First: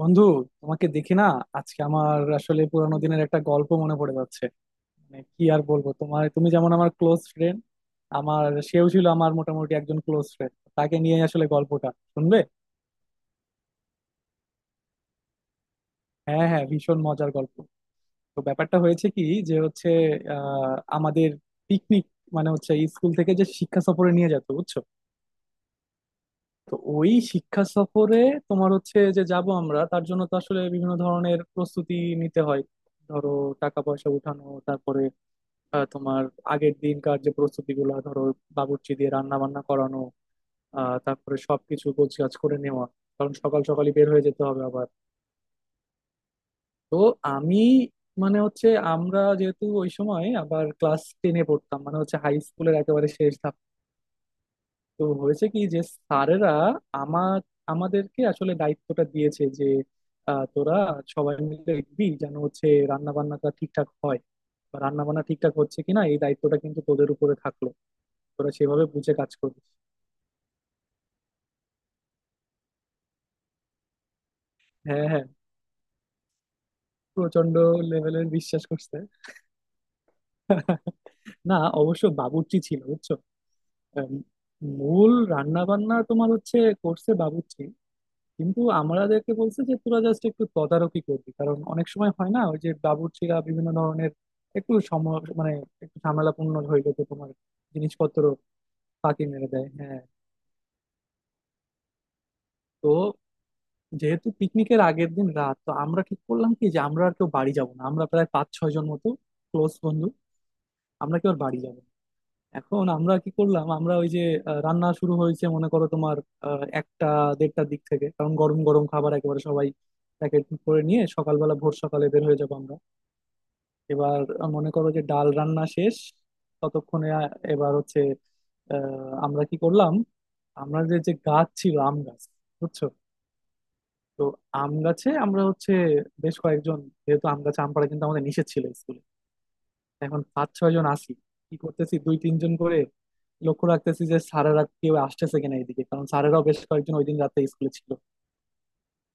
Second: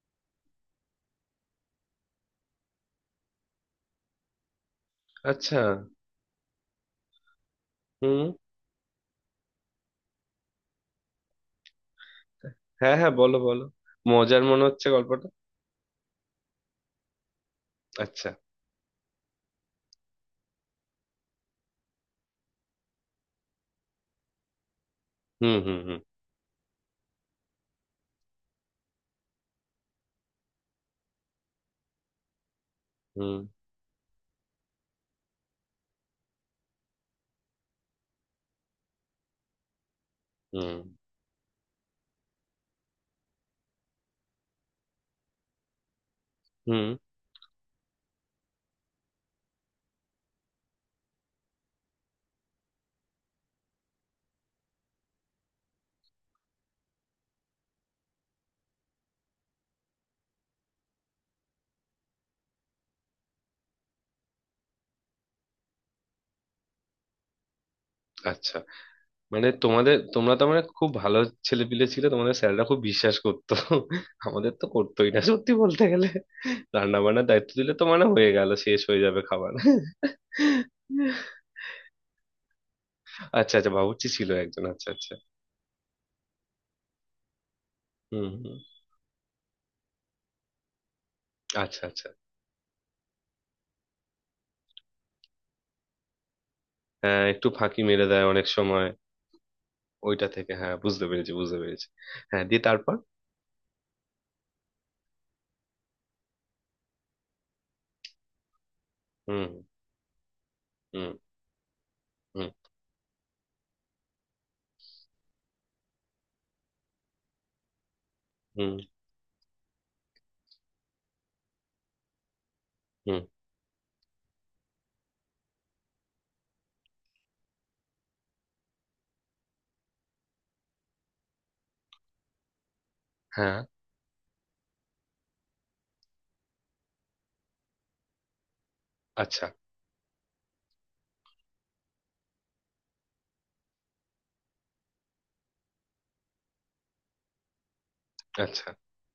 বন্ধু, তোমাকে দেখি না। আজকে আমার আসলে পুরানো দিনের একটা গল্প মনে পড়ে যাচ্ছে। মানে কি আচ্ছা। আর বলবো, তোমার তুমি যেমন আমার ক্লোজ ফ্রেন্ড, হুম। আমার সেও ছিল আমার মোটামুটি একজন ক্লোজ ফ্রেন্ড। তাকে নিয়ে আসলে গল্পটা। শুনবে? হ্যাঁ হ্যাঁ, বলো বলো। মজার মনে হচ্ছে গল্পটা। হ্যাঁ, হ্যাঁ, ভীষণ মজার গল্প। আচ্ছা। তো ব্যাপারটা হয়েছে কি, যে হচ্ছে আমাদের পিকনিক, মানে হচ্ছে স্কুল থেকে যে শিক্ষা সফরে নিয়ে যেত, বুঝছো। হুম হুম হুম। তো ওই শিক্ষা সফরে তোমার হচ্ছে যে যাব আমরা, তার জন্য তো আসলে বিভিন্ন ধরনের প্রস্তুতি নিতে হয়। ধরো, হুম টাকা পয়সা উঠানো, তারপরে তোমার আগের দিনকার যে প্রস্তুতি গুলো, ধরো বাবুর্চি দিয়ে রান্না বান্না করানো, হুম তারপরে সবকিছু গোছগাছ করে নেওয়া, কারণ সকাল সকালই বের হয়ে যেতে হবে আবার। হুম। তো আমি মানে হচ্ছে আমরা যেহেতু ওই সময় আবার ক্লাস 10-এ পড়তাম, মানে হচ্ছে হাই স্কুলের একেবারে শেষ ধাপ। তো হয়েছে কি যে স্যারেরা আমার আমাদেরকে আসলে দায়িত্বটা দিয়েছে যে তোরা সবাই মিলে দেখবি যেন হচ্ছে রান্না বান্নাটা ঠিকঠাক হয়, বা রান্না বান্না ঠিকঠাক হচ্ছে কিনা এই দায়িত্বটা কিন্তু তোদের উপরে থাকলো, তোরা আচ্ছা। সেভাবে বুঝে কাজ মানে করবি। তোমরা তো মানে খুব ভালো ছেলেপিলে ছিল, তোমাদের স্যাররা খুব বিশ্বাস করতো। আমাদের তো হ্যাঁ, করতোই না হ্যাঁ, সত্যি বলতে গেলে। রান্না বান্নার দায়িত্ব প্রচন্ড দিলে তো মানে লেভেলের হয়ে গেল, বিশ্বাস শেষ করছে। হয়ে যাবে খাবার। না, অবশ্য বাবুর্চি ছিল, বুঝছো। আচ্ছা আচ্ছা, বাবুর্চি আম, ছিল একজন, আচ্ছা মূল আচ্ছা। রান্না বান্না তোমার হচ্ছে করছে বাবুর্চি, হুম হুম। কিন্তু আমাদেরকে বলছে যে তোরা জাস্ট একটু তদারকি করবি, কারণ আচ্ছা অনেক আচ্ছা। সময় হয় না ওই যে বাবুর্চিরা বিভিন্ন ধরনের একটু সম মানে একটু ঝামেলাপূর্ণ হইলে তো হ্যাঁ, তোমার একটু ফাঁকি মেরে জিনিসপত্র দেয় অনেক সময়। ফাঁকি মেরে দেয়, হ্যাঁ। ওইটা থেকে হ্যাঁ, বুঝতে পেরেছি বুঝতে পেরেছি। হ্যাঁ, দিয়ে তারপর? তো যেহেতু পিকনিকের আগের দিন রাত, তো আমরা ঠিক করলাম কি যে আমরা আর কেউ বাড়ি যাব না, আমরা প্রায় পাঁচ ছয় জন মতো হুম ক্লোজ বন্ধু হুম আমরা কি ওর বাড়ি যাব। হুম। এখন আমরা কি করলাম, আমরা ওই যে রান্না শুরু হয়েছে মনে করো তোমার একটা 1:30টার দিক থেকে, কারণ গরম হুম গরম খাবার একেবারে সবাই প্যাকেট করে নিয়ে সকালবেলা ভোর সকালে বের হয়ে যাব আমরা। হুম। এবার মনে করো যে ডাল রান্না শেষ ততক্ষণে। আহ, এবার হচ্ছে আহ, আমরা কি করলাম, আমরা যে যে গাছ ছিল আম গাছ, বুঝছো। হ্যাঁ। তো আম গাছে আমরা হচ্ছে বেশ কয়েকজন, যেহেতু আম গাছে আম পাড়া কিন্তু আমাদের নিষেধ ছিল স্কুলে। আচ্ছা। এখন পাঁচ ছয় জন আছি, কি করতেছি দুই তিনজন করে লক্ষ্য রাখতেছি যে স্যারেরা কেউ আসতেছে কিনা এদিকে, কারণ স্যারেরাও বেশ কয়েকজন ওই দিন রাতে স্কুলে ছিল। আচ্ছা।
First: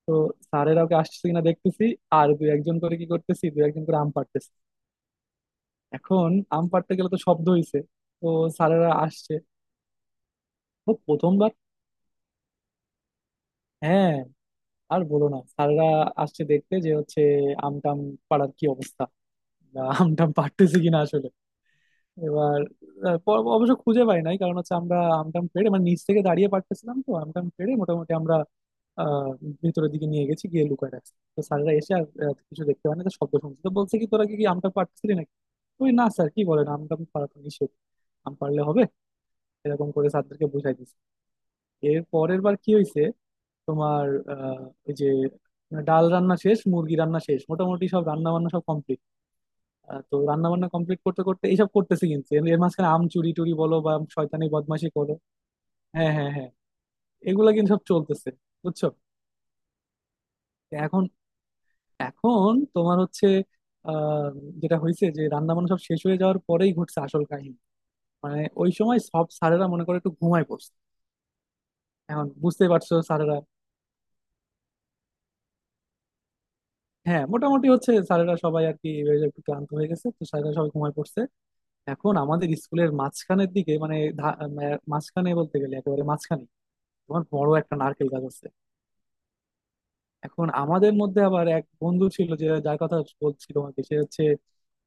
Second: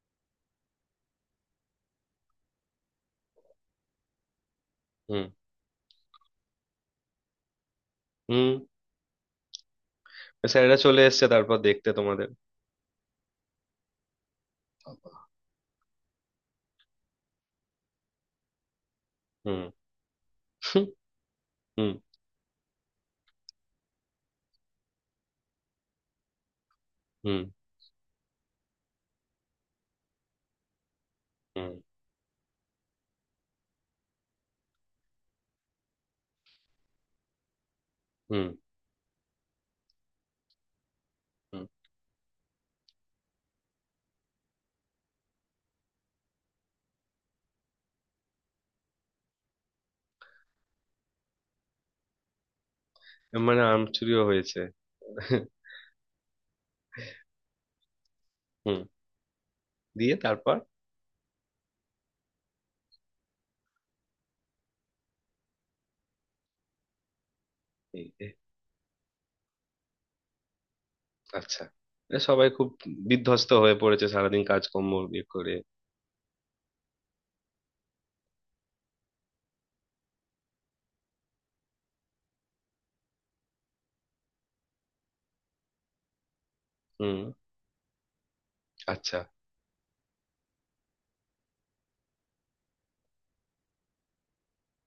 তো স্যারেরাও কে আসতেছে কিনা দেখতেছি, আর দুই একজন করে কি করতেছি দুই একজন করে আম পাড়তেছি। হুম এখন আম পাড়তে গেলে তো শব্দ হইছে, তো হুম। স্যারেরা আসছে। স্যারেরা ও চলে এসেছে প্রথমবার, তারপর দেখতে তোমাদের? হ্যাঁ, আর বলো না স্যারেরা আসছে দেখতে যে হচ্ছে আম টাম পাড়ার কি অবস্থা, হুম আম টাম পাড়তেছি হুম কিনা আসলে। হুম। এবার অবশ্য খুঁজে পাই নাই, কারণ হচ্ছে আমরা আমটাম পেড়ে মানে নিচ থেকে দাঁড়িয়ে পারতেছিলাম, তো হুম আমটাম পেড়ে মোটামুটি আমরা আহ ভিতরের দিকে নিয়ে গেছি, গিয়ে লুকায় রাখছি। তো স্যাররা হুম এসে আর কিছু দেখতে পায় না, তো শব্দ শুনছে তো বলছে কি তোরা কি কি আমটা পারতেছিলি নাকি। ওই না স্যার কি বলেন, আমটাম পারা তো নিষেধ, আম হুম পারলে হবে। এরকম করে স্যারদেরকে বুঝাই দিছি। হুম। এর পরের বার কি হয়েছে, তোমার আহ ওই যে মানে ডাল রান্না শেষ, মুরগি রান্না শেষ, মোটামুটি সব রান্না বান্না সব কমপ্লিট। তো রান্না বান্না কমপ্লিট করতে করতে এইসব করতেছি, কিন্তু এর এর মাঝখানে আম চুরি টুরি মানে বলো আম বা চুরিও শয়তানি হয়েছে? বদমাশি করো, হ্যাঁ, হ্যাঁ, হ্যাঁ, এগুলা কিন্তু সব চলতেছে, হুম। বুঝছো। দিয়ে তারপর? তো এখন এখন তোমার হচ্ছে আহ যেটা হয়েছে যে রান্না বান্না সব শেষ হয়ে যাওয়ার পরেই ঘটছে আসল কাহিনী। এই যে। মানে ওই সময় সব স্যারেরা মনে করে একটু ঘুমায় পড়ছে, আচ্ছা। এ, এখন সবাই বুঝতে খুব পারছো স্যারেরা। বিধ্বস্ত হয়ে পড়েছে, সারাদিন কাজকর্ম ইয়ে করে। হ্যাঁ, মোটামুটি হচ্ছে স্যারেরা সবাই আর কি এই একটু ক্লান্ত হয়ে গেছে, তো স্যারেরা সবাই ঘুমায় পড়ছে। এখন আমাদের স্কুলের মাঝখানের দিকে মানে মাঝখানে বলতে গেলে একেবারে মাঝখানে হুম। তোমার বড় একটা নারকেল গাছ আছে। আচ্ছা। এখন আমাদের মধ্যে আবার এক বন্ধু ছিল, যে যার কথা বলছি তোমাকে, সে হচ্ছে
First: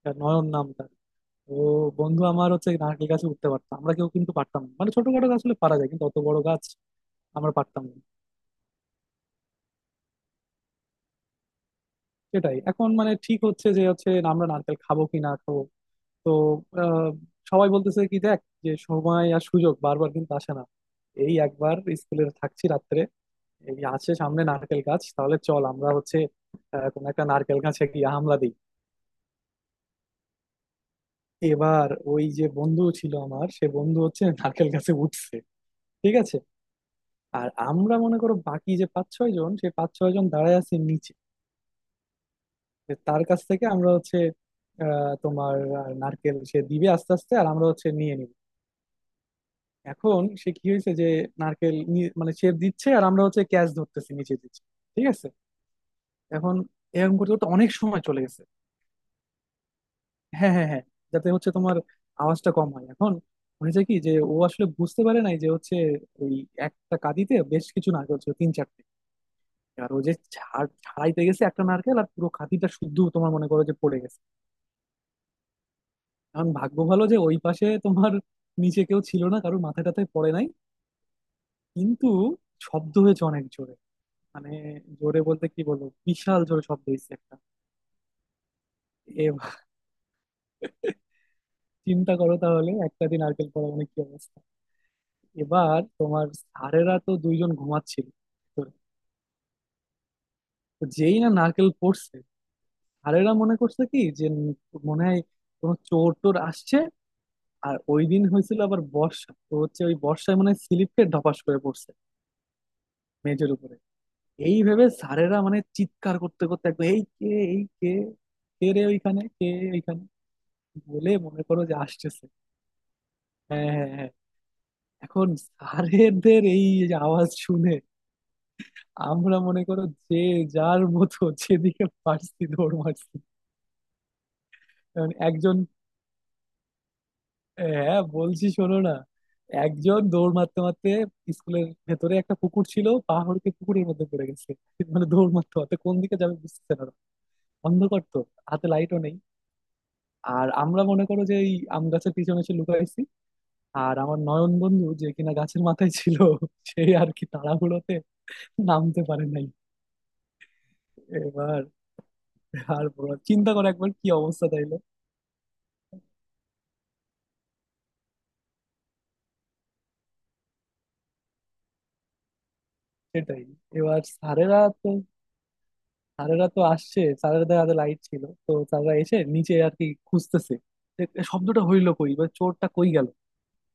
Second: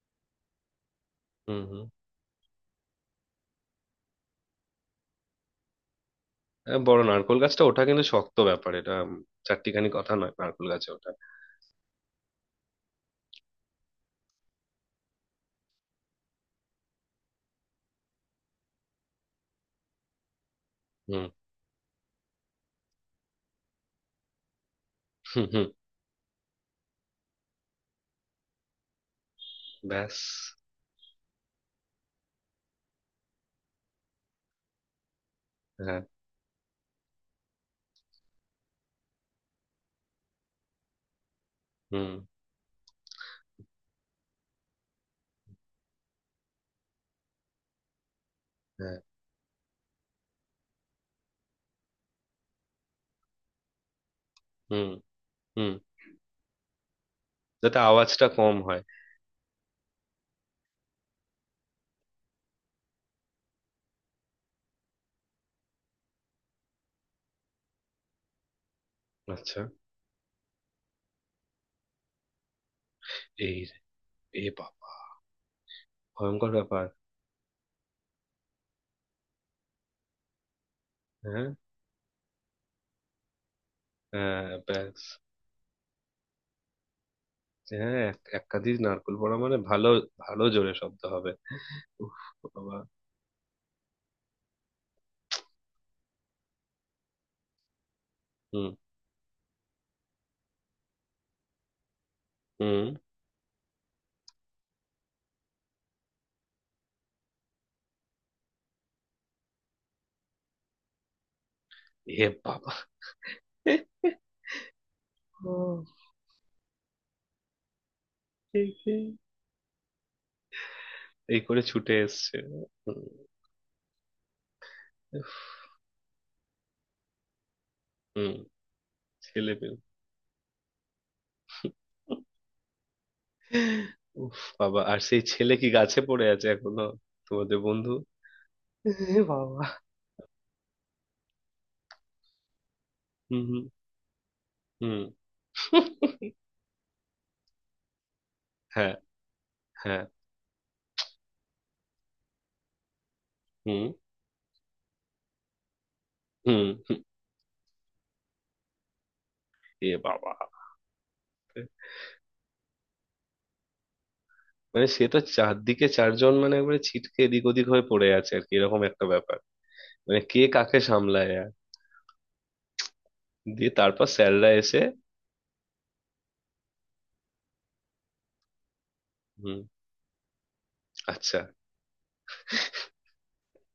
তার নয়ন নাম তার। ও হুম হুম। বন্ধু আমার হচ্ছে নারকেল গাছে উঠতে পারতাম, আমরা কেউ কিন্তু পারতাম না, মানে ছোটখাটো গাছ হলে পারা যায় কিন্তু অত বড় গাছ এ, বড় নারকোল আমরা গাছটা ওঠা পারতাম না। কিন্তু শক্ত ব্যাপার এটা। চারটিখানি কথা নয় নারকোল গাছে ওঠা। সেটাই, এখন মানে ঠিক হচ্ছে যে হচ্ছে আমরা নারকেল খাবো কি না খাবো। তো আহ, সবাই বলতেছে কি দেখ, যে সময় আর সুযোগ বারবার কিন্তু আসে না, হুম এই একবার স্কুলে থাকছি রাত্রে, এই আসে সামনে নারকেল গাছ, তাহলে হুম চল হুম। আমরা হচ্ছে কোনো একটা নারকেল গাছে গিয়ে হামলা দিই। ব্যাস। এবার ওই যে বন্ধু ছিল আমার, সে বন্ধু হচ্ছে নারকেল গাছে উঠছে, হ্যাঁ। ঠিক আছে। আর আমরা মনে করো বাকি যে পাঁচ ছয় জন, সেই পাঁচ ছয় জন দাঁড়ায় আছে নিচে, হুম। যে তার কাছ থেকে আমরা হচ্ছে নারকেল সে দিবে আস্তে আস্তে আর আমরা হচ্ছে নিয়ে নিব। হ্যাঁ। এখন সে কি হয়েছে যে নারকেল নি- মানে সে দিচ্ছে আর আমরা হচ্ছে ক্যাচ ধরতেছি নিচে দিচ্ছি, হুম ঠিক আছে। হুম। এখন এরকম করতে করতে অনেক যাতে সময় চলে আওয়াজটা গেছে। কম হয়। হ্যাঁ, হ্যাঁ, হ্যাঁ, যাতে হচ্ছে তোমার আওয়াজটা কম হয়। এখন হয়েছে কি যে ও আসলে বুঝতে পারে নাই যে হচ্ছে ওই একটা কাঁদিতে বেশ কিছু নারকেল ছিল তিন চারটে, আচ্ছা। আর ও যে ঝাড় ছাড়াইতে গেছে একটা নারকেল আর পুরো কাঁদিটা শুদ্ধ তোমার মনে এই, করো যে পড়ে গেছে। এ বাবা, এখন ভয়ঙ্কর ভাগ্য ব্যাপার। ভালো যে ওই পাশে তোমার নিচে কেউ ছিল না, কারোর মাথায় টাথায় পড়ে নাই, হ্যাঁ। কিন্তু শব্দ হয়েছে অনেক জোরে। হ্যাঁ মানে ব্যাস। জোরে বলতে কি বলবো, বিশাল জোরে শব্দ হয়েছে একটা। হ্যাঁ, এক একাধি নারকোল এ পড়া ভাই, মানে ভালো, ভালো জোরে শব্দ হবে। চিন্তা উফ করো তাহলে বাবা। একটা দিন নারকেল পড়া মানে কি অবস্থা। এবার তোমার স্যারেরা তো দুইজন ঘুমাচ্ছিল হুম ভিতরে। তো যেই না নারকেল পড়ছে, হুম। স্যারেরা মনে করছে কি যে উম মনে হয় কোনো চোর টোর আসছে, আর ওই দিন হয়েছিল আবার বর্ষা, তো হচ্ছে ওই বর্ষায় মানে স্লিপ খেয়ে ধপাস করে পড়ছে এ বাবা। মেঝের উপরে। এই ভেবে স্যারেরা মানে ও, চিৎকার করতে করতে একদম এই কে, এই কে, কে এই রে এই ওইখানে, কে ওইখানে, বলে এই মনে করে করো যে ছুটে আসতেছে। এসছে। হুম, হ্যাঁ, হ্যাঁ, হ্যাঁ, এখন স্যারেদের এই যে আওয়াজ শুনে হুম, আমরা ছেলে মনে পেলে। করো যে যার মতো যেদিকে পারছি দৌড় মারছি। উফ বাবা, আর কারণ সেই ছেলে একজন কি গাছে পড়ে আছে এখনো? তোমাদের বন্ধু? হ্যাঁ বলছি শোনো না, এ বাবা। একজন দৌড় মারতে মারতে স্কুলের ভেতরে একটা পুকুর ছিল, হুম পাহাড়কে হুম। পুকুরের মধ্যে পড়ে গেছে। হুম। মানে দৌড় মারতে মারতে কোন দিকে যাবে বুঝতেছে না, অন্ধকার তো, হাতে হ্যাঁ। লাইটও নেই। হ্যাঁ। আর আমরা মনে করো যে এই আম গাছের পিছনে এসে লুকাইছি, হুম আর আমার নয়ন বন্ধু যে কিনা গাছের মাথায় ছিল হুম। সে হুম, আর কি তাড়াহুড়োতে নামতে পারে নাই। এ বাবা, এবার আর বলো, চিন্তা করো একবার কি অবস্থা তাইলে। মানে সে তো চারদিকে চারজন মানে একবারে ছিটকে এদিক ওদিক হয়ে পড়ে আছে আর কি, এরকম একটা ব্যাপার। মানে কে কাকে সামলায় আর! সেটাই। দিয়ে এবার তারপর স্যাররা স্যারেরা এসে? তো স্যারেরা তো আসছে, স্যারেদের হাতে লাইট ছিল, তো স্যাররা এসে নিচে হুম। আর কি খুঁজতেছে যে এ আচ্ছা। শব্দটা হইলো কই, বা চোরটা কই গেল,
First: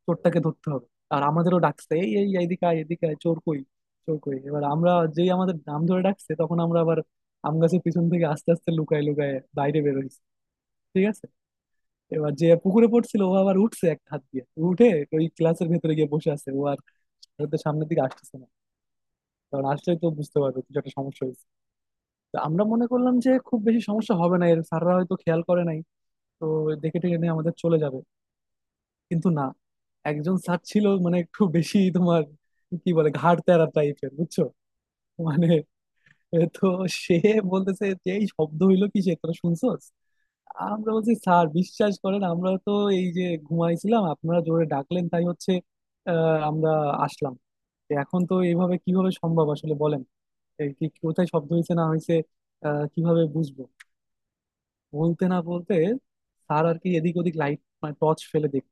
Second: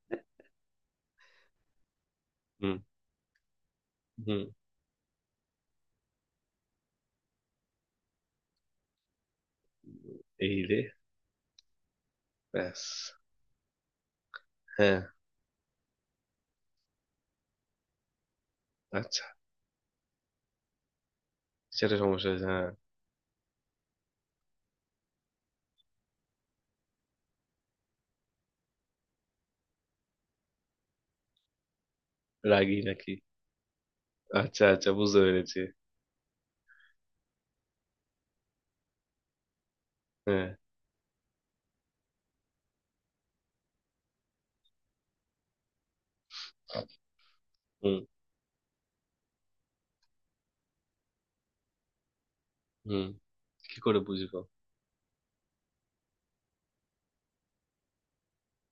চোরটাকে ধরতে হবে। আর আমাদেরও ডাকছে, এই এই এইদিকে হুম আয়, এদিকে আয়, চোর কই, চোর কই। হুম। এবার আমরা যেই আমাদের নাম ধরে ডাকছে, তখন আমরা আবার আম গাছের পিছন থেকে আস্তে আস্তে লুকায় লুকায় বাইরে বেরোইছি, এই রে। ঠিক আছে। এবার যে ব্যাস। পুকুরে পড়ছিল ও আবার উঠছে, এক হাত দিয়ে উঠে হ্যাঁ। ওই ক্লাসের ভেতরে গিয়ে বসে আছে ও, আর স্যারদের সামনের দিকে আসতেছে না, আচ্ছা, কারণ আসলে তো বুঝতে পারবে কিছু একটা সমস্যা। সেটা সমস্যা তো হয়েছে, আমরা হ্যাঁ। মনে করলাম যে খুব বেশি সমস্যা হবে না এর, স্যাররা হয়তো খেয়াল করে নাই, তো দেখে টেকে নিয়ে আমাদের চলে যাবে। কিন্তু না, একজন স্যার ছিল মানে একটু বেশি তোমার রাগী কি বলে, নাকি? ঘাড় তেরা টাইপের, বুঝছো। আচ্ছা আচ্ছা, বুঝতে মানে পেরেছি। এ তো সে বলতেছে যে এই শব্দ হইলো কি সে, তোরা শুনছোস। হ্যাঁ। আমরা বলছি স্যার বিশ্বাস করেন, আমরা তো এই যে ঘুমাইছিলাম, আপনারা জোরে ডাকলেন তাই হচ্ছে আমরা আসলাম। তো হুম। এখন তো এইভাবে কিভাবে সম্ভব আসলে বলেন, এই কি কোথায় শব্দ হয়েছে না হয়েছে হুম, কিভাবে বুঝবো। কি করে বুঝবো। বলতে না বলতে স্যার আর কি এদিক ওদিক লাইট মানে টর্চ ফেলে দেখ।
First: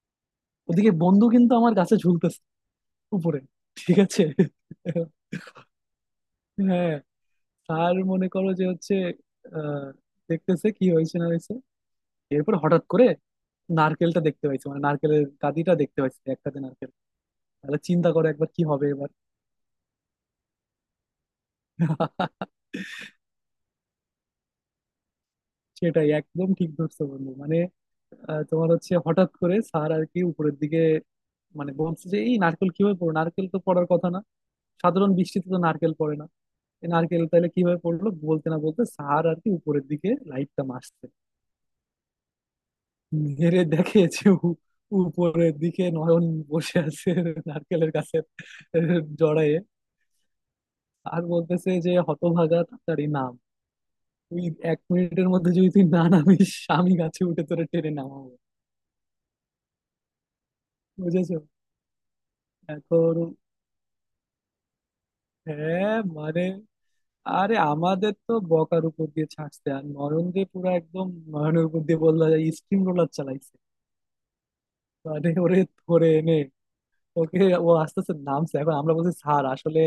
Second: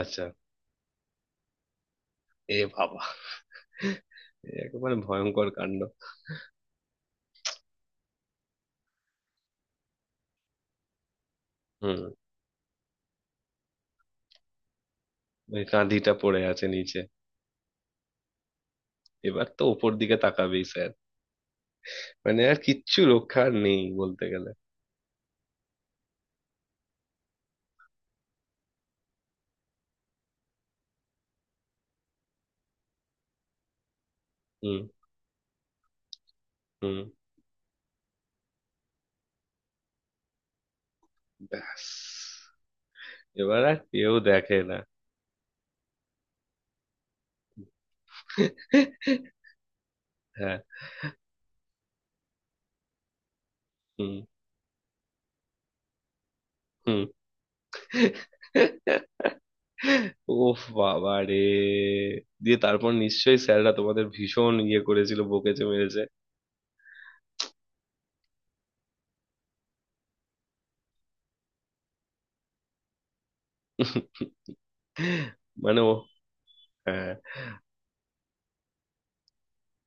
আচ্ছা। ওদিকে বন্ধু কিন্তু আমার গাছে ঝুলতেছে এ বাবা। উপরে, ঠিক আছে। এ একেবারে ভয়ঙ্কর কাণ্ড। হ্যাঁ, স্যার মনে করো যে হচ্ছে আহ দেখতেছে কি হয়েছে না হয়েছে। হুম। এরপর হঠাৎ করে নারকেলটা দেখতে পাইছে, মানে নারকেলের ওই গাদিটা দেখতে কাঁধিটা পাইছে পড়ে একটাতে আছে নারকেল। নিচে। তাহলে চিন্তা করে একবার কি হবে এবার। এবার তো ওপর দিকে তাকাবেই স্যার, মানে আর কিচ্ছু রক্ষা আর নেই বলতে গেলে। সেটাই একদম ঠিক ধরছো বন্ধু, মানে তোমার হচ্ছে হঠাৎ করে স্যার আর কি উপরের দিকে মানে বলছে যে এই নারকেল কিভাবে পড়ো, নারকেল তো পড়ার কথা না, হুম। সাধারণ বৃষ্টিতে তো নারকেল পড়ে না, এই হুম। নারকেল তাহলে কিভাবে পড়লো। বলতে না বলতে স্যার আর কি উপরের দিকে লাইটটা মারছে, ব্যাস। মেরে এবার আর দেখে কেউ যে দেখে না। উপরের দিকে নয়ন বসে আছে নারকেলের কাছে জড়ায়ে। হ্যাঁ। আর বলতেছে যে হতভাগা তাড়াতাড়ি নাম হুম। তুই, 1 মিনিটের মধ্যে যদি তুই না নামিস, আমি হুম। গাছে উঠে তোরে টেনে নামাবো, ওফ বাবা রে। বুঝেছো। দিয়ে তারপর এখন নিশ্চয়ই স্যাররা তোমাদের ভীষণ ইয়ে করেছিল, বকেছে হ্যাঁ মেরেছে? মানে আরে আমাদের তো বকার উপর দিয়ে ছাড়ছে, আর নয়ন যে পুরো একদম, নয়নের উপর দিয়ে বললো স্টিম রোলার চালাইছে। মানে ওরে মানে ও, ধরে এনে হ্যাঁ ওকে, ও আস্তে আস্তে নামছে। এখন আমরা বলছি স্যার আসলে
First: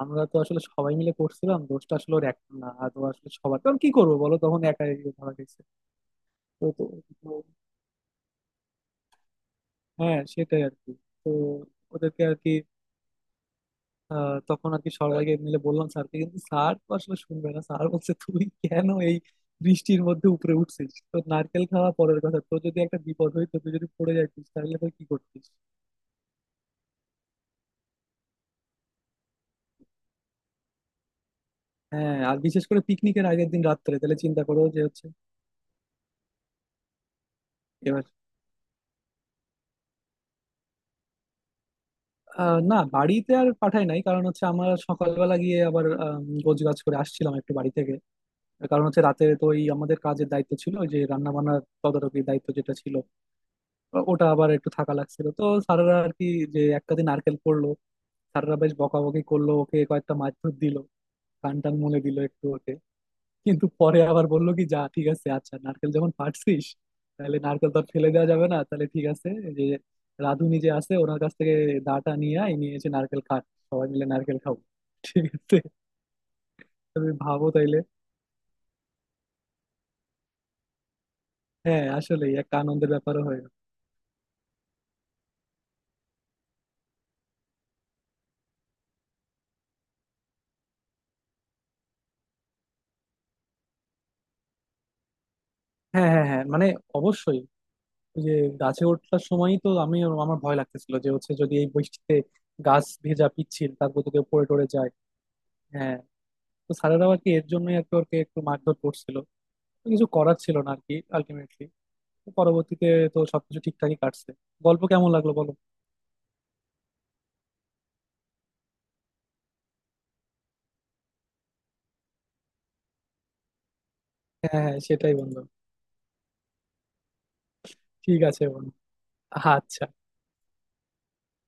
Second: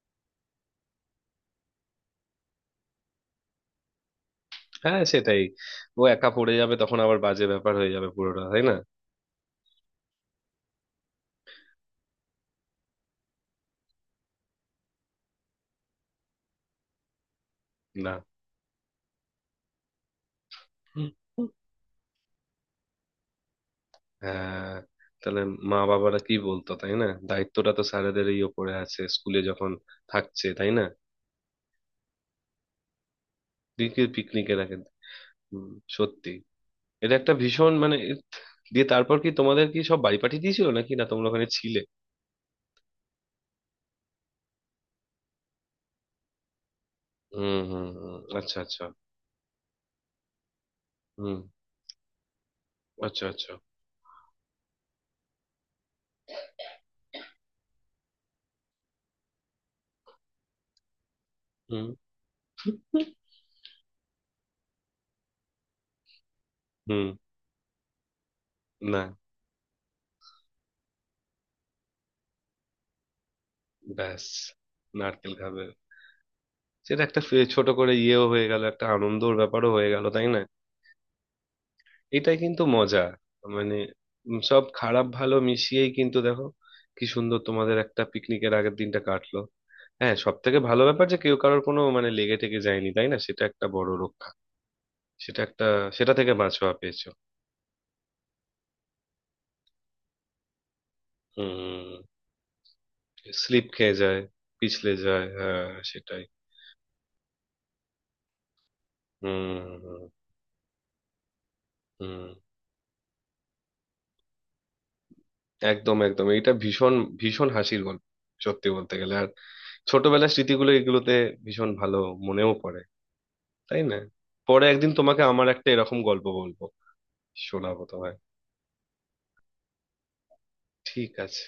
আমরা তো আসলে সবাই মিলে করছিলাম, দোষটা আসলে ওর এক না, আর ও আসলে সবার কারণ কি করবো বলো তখন একাই হ্যাঁ ধরা সেটাই। গেছে। ও একা পড়ে তো যাবে তো তখন, আবার তো- বাজে ব্যাপার হয়ে যাবে পুরোটা, তাই না? হ্যাঁ সেটাই আর কি। তো ওদেরকে আর কি তখন আর কি সবাইকে মিলে বললাম স্যারকে, কিন্তু স্যার তো আসলে শুনবে না, স্যার বলছে তুই কেন এই বৃষ্টির মধ্যে উপরে উঠছিস, তো না। নারকেল খাওয়া পরের কথা তোর যদি একটা বিপদ হইতো, তুই যদি পড়ে যাইতিস হ্যাঁ। তাহলে তুই কি তাহলে করতিস। মা বাবারা কি বলতো, তাই না? দায়িত্বটা তো স্যারেদেরই ওপরে আছে স্কুলে যখন থাকছে, তাই না? হ্যাঁ, আর বিশেষ করে পিকনিকের আগের দিন রাত্রে দিকে তাহলে চিন্তা পিকনিকের করো আগে। যে হচ্ছে। হুম, সত্যি। এটা একটা ভীষণ মানে এবার দিয়ে তারপর কি তোমাদের কি সব বাড়ি পাঠিয়ে দিয়েছিল নাকি, না তোমরা ওখানে ছিলে? না বাড়িতে আর পাঠাই নাই, কারণ হচ্ছে আমরা সকালবেলা গিয়ে আবার গোছ গাছ করে আসছিলাম একটু হুম বাড়ি হুম থেকে, হুম, আচ্ছা কারণ আচ্ছা। হচ্ছে রাতে তো ওই আমাদের কাজের দায়িত্ব ছিল ওই যে রান্না হুম। বান্নার তদারকির দায়িত্ব যেটা ছিল, আচ্ছা আচ্ছা। ওটা আবার একটু থাকা লাগছিল। তো স্যারেরা আর কি যে এক কাঁধে নারকেল পড়লো, স্যারেরা বেশ বকাবকি করলো, ওকে কয়েকটা মারধর দিল, কান টান হুম মলে দিল একটু ওকে, কিন্তু পরে আবার বললো কি যা ঠিক আছে, আচ্ছা নারকেল যখন পাড়ছিস হুম। তাহলে নারকেল তো আর ফেলে দেওয়া যাবে না, তাহলে না। ঠিক আছে এই যে রাধুনি যে আছে ওনার কাছ থেকে দাটা নিয়ে আয়, নিয়ে এসে নারকেল কাট, সবাই মিলে ব্যাস, নারকেল খাও। ঠিক নারকেল আছে। খাবে। সেটা তুমি একটা ভাবো ছোট তাইলে, করে ইয়েও হয়ে গেল, একটা আনন্দর ব্যাপারও হয়ে গেল তাই না? হ্যাঁ আসলে এটাই একটা কিন্তু আনন্দের মজা, ব্যাপারও হয়ে গেল। মানে, সব খারাপ ভালো মিশিয়েই কিন্তু দেখো কি সুন্দর তোমাদের একটা পিকনিকের আগের দিনটা কাটলো। হ্যাঁ, সব থেকে ভালো ব্যাপার যে কেউ কারোর কোনো মানে লেগে টেগে যায়নি, তাই না? সেটা একটা বড় রক্ষা। সেটা একটা, হ্যাঁ, সেটা হ্যাঁ, থেকে হ্যাঁ মানে বাঁচোয়া পেয়েছো। অবশ্যই। ওই যে গাছে ওঠার সময়ই তো আমি, আমার ভয় লাগতেছিল যে হচ্ছে যদি এই হুম। বৃষ্টিতে গাছ ভেজা স্লিপ পিচ্ছিল, খেয়ে তারপর যদি যায়, কেউ পড়ে টরে যায়, পিছলে যায়, হ্যাঁ হ্যাঁ। সেটাই। তো স্যারেরাও আর কি এর জন্যই আর কি ওকে একটু মারধর করছিল। হুম তো কিছু হুম করার ছিল না আর কি আলটিমেটলি, হুম। পরবর্তীতে তো সবকিছু ঠিকঠাকই কাটছে। গল্প কেমন লাগলো বলো। একদম একদম, এটা ভীষণ ভীষণ হাসির গল্প সত্যি বলতে গেলে। আর ছোটবেলার স্মৃতিগুলো এগুলোতে ভীষণ ভালো মনেও পড়ে, তাই না? হ্যাঁ, পরে হ্যাঁ, একদিন সেটাই তোমাকে বন্ধু। আমার একটা এরকম গল্প বলবো, শোনাবো তোমায়। ঠিক আছে বন্ধু, আচ্ছা। ঠিক আছে।